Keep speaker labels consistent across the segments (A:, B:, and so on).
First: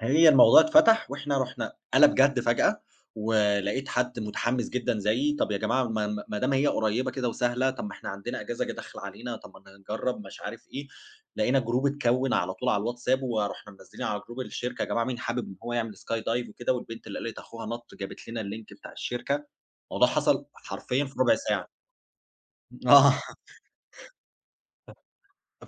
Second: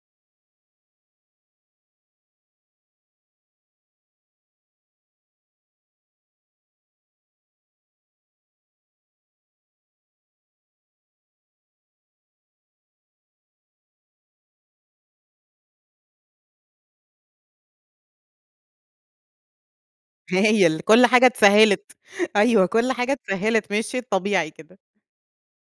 A: هي الموضوع اتفتح وإحنا رُحنا قَلَب جَد فجأة، ولقيت حد مُتحمس جدًا زيي، طب يا جماعة ما ما ما دام هي قريبة كده وسهلة طب ما إحنا عندنا أجازة ج داخلة علينا طب ما ن نجرب مش عارف إيه، لقينا جروب اتكوِّن على طول على الWhatsApp ورُحنا منزِّلين على جروب الشركة يا جماعة مين حابب إن هو يعمل skydive وكده والبنت اللي قالت أخوها نَط جابت لنا اللينك بتاع الشركة. الموضوع حصل
B: هايل،
A: حرفيًا
B: كل
A: في
B: حاجة
A: ربع ساعة.
B: اتسهّلت. أيوه، كل حاجة
A: آه.
B: اتسهّلت مشيت طبيعي كده.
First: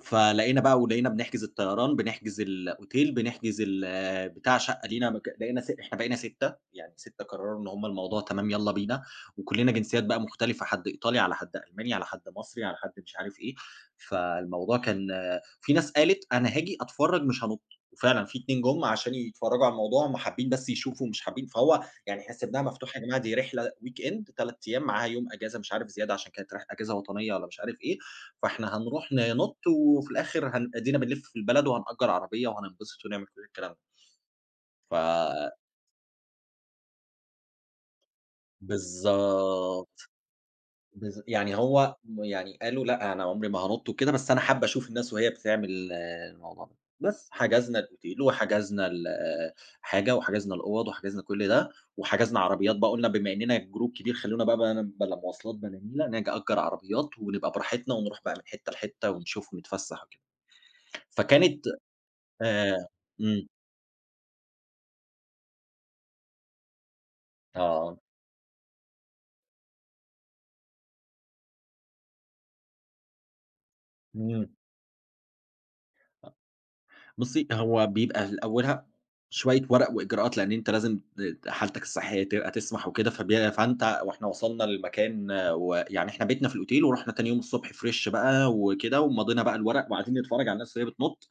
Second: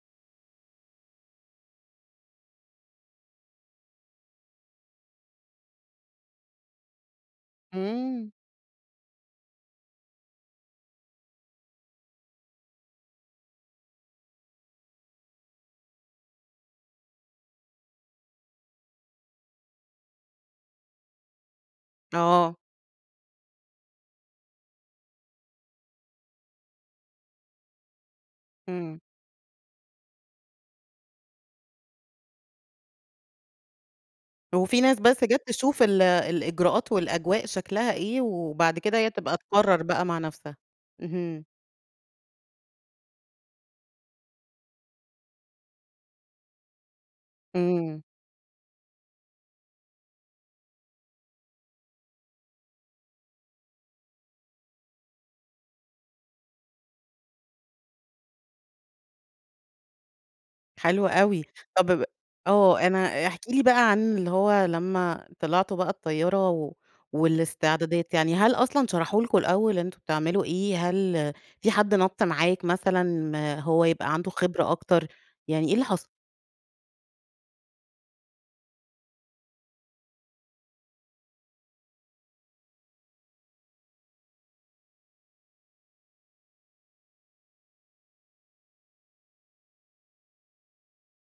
A: فلقينا بقى ولقينا بنحجز الطيران، بنحجز الأوتيل بنحجز ال بتاع شقة لينا مك بقينا س إحنا بقينا 6 يعني 6 قرروا إن هُم الموضوع
B: إمم.
A: تمام يالّا بينا، وكلّنا جنسيات بقى مختلفة، حد إيطالي على حد ألماني على حد مصري على حد مش عارف إيه. فالموضوع كان في ناس قالت أنا هاجي أتفرج مش هانُط، وفعلًا في 2 جُم عشان يتفرجوا على الموضوع هُم حابين بس يشوفوا مش حابين فهو يعني إحنا
B: آه.
A: سيبناها مفتوحة يا جماعة دي رحلة weekend 3 أيام معاها يوم أجازة مش عارف زيادة عشان كانت رح أجازة وطنية والّا مش عارف إيه، فإحنا
B: إمم.
A: هنروح ننُط وفي الآخر هن أدينا بنلِف في البلد وهنأجر عربية وهنتبسط ونعمل كل الكلام.
B: وفي ناس بس جات
A: ف
B: تشوف ال الإجراءات والأجواء شكلها إيه وبعد كده هي تبقى تقرر
A: بالضبط،
B: بقى مع نفسها،
A: بالض
B: اهم.
A: يعني هو م يعني قالوا لأ أنا عُمري ما هانُط وكده بس أنا حابة أشوف الناس وهي بتعمل الموضوع ده. بس، حجزنا
B: إمم.
A: الأوتيل وحجزنا الحاجة وحجزنا الأوَّض وحجزنا كل ده، وحجزنا عربيات بقى قُلنا بما إننا جروب كبير خلّونا بقى بان بلا مواصلات بلا نيلة، نج أجر عربيات ونبقى براحتنا ونروح بقى من حتة لحتة ونشوف ونتفسح وكده.
B: حلو أوي.
A: فكانت
B: طب ب آه
A: آآ
B: أنا احكِ
A: إمم.
B: لي بقى عن اللي هو لمّا طلعتوا بقى الطيارة و
A: آه.
B: والاستعدادات، يعني هل أصلًا شرحوا لكم الأول أنتم بتعملوا إيه؟ هل في حد نَط معاك مثلًا هو يبقى عنده
A: إمم.
B: خبرة أكتر؟ يعني إيه اللي حصل؟
A: أ بُصّي هو بيبقى ل أولها شوية ورق وإجراءات لأن أنت لازم ت حالتك الصحية تبقى تسمح وكده فبي فأنت وإحنا وصلنا للمكان ويعني إحنا بيتنا في الأوتيل ورُحنا تاني يوم الصبح فريش بقى وكده ومَضينا بقى الورق وقاعدين نتفرج على الناس وهي بتنُط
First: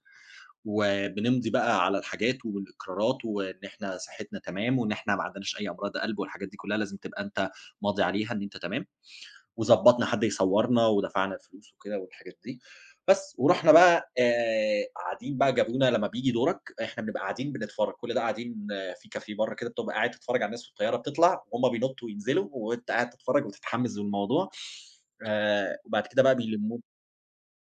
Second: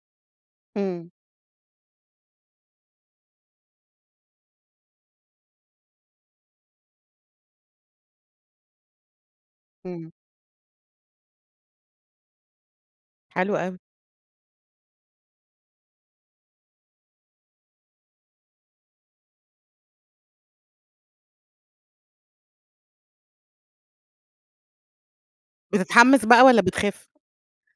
B: إمم.
A: وبنمضي بقى على الحاجات والإقرارات وإن إحنا صحتنا تمام وإن إحنا ما عندناش أي أمراض قَلب والحاجات دي كلّها لازم تبقى أنت ماضي عليها إن أنت تمام. وضبّطنا
B: إمم.
A: حد يصوّرنا ودفعنا الفلوس وكده والحاجات دي. بس،
B: حلو
A: ورُحنا
B: أوي.
A: بقى آآ قاعدين بقى جابونا لمّا بييجي دورك، إحنا بنبقى قاعدين بنتفرج كل ده قاعدين في كافيه برّه كده بتبقى قاعد تتفرج على الناس في الطيارة بتطلع وهُم بينطوا وينزلوا وأنت قاعد تتفرج وتتحمس بالموضوع. آآ وبعد كده
B: بتتحمس
A: بقى
B: بقى والّا
A: بيلمو
B: بتخاف؟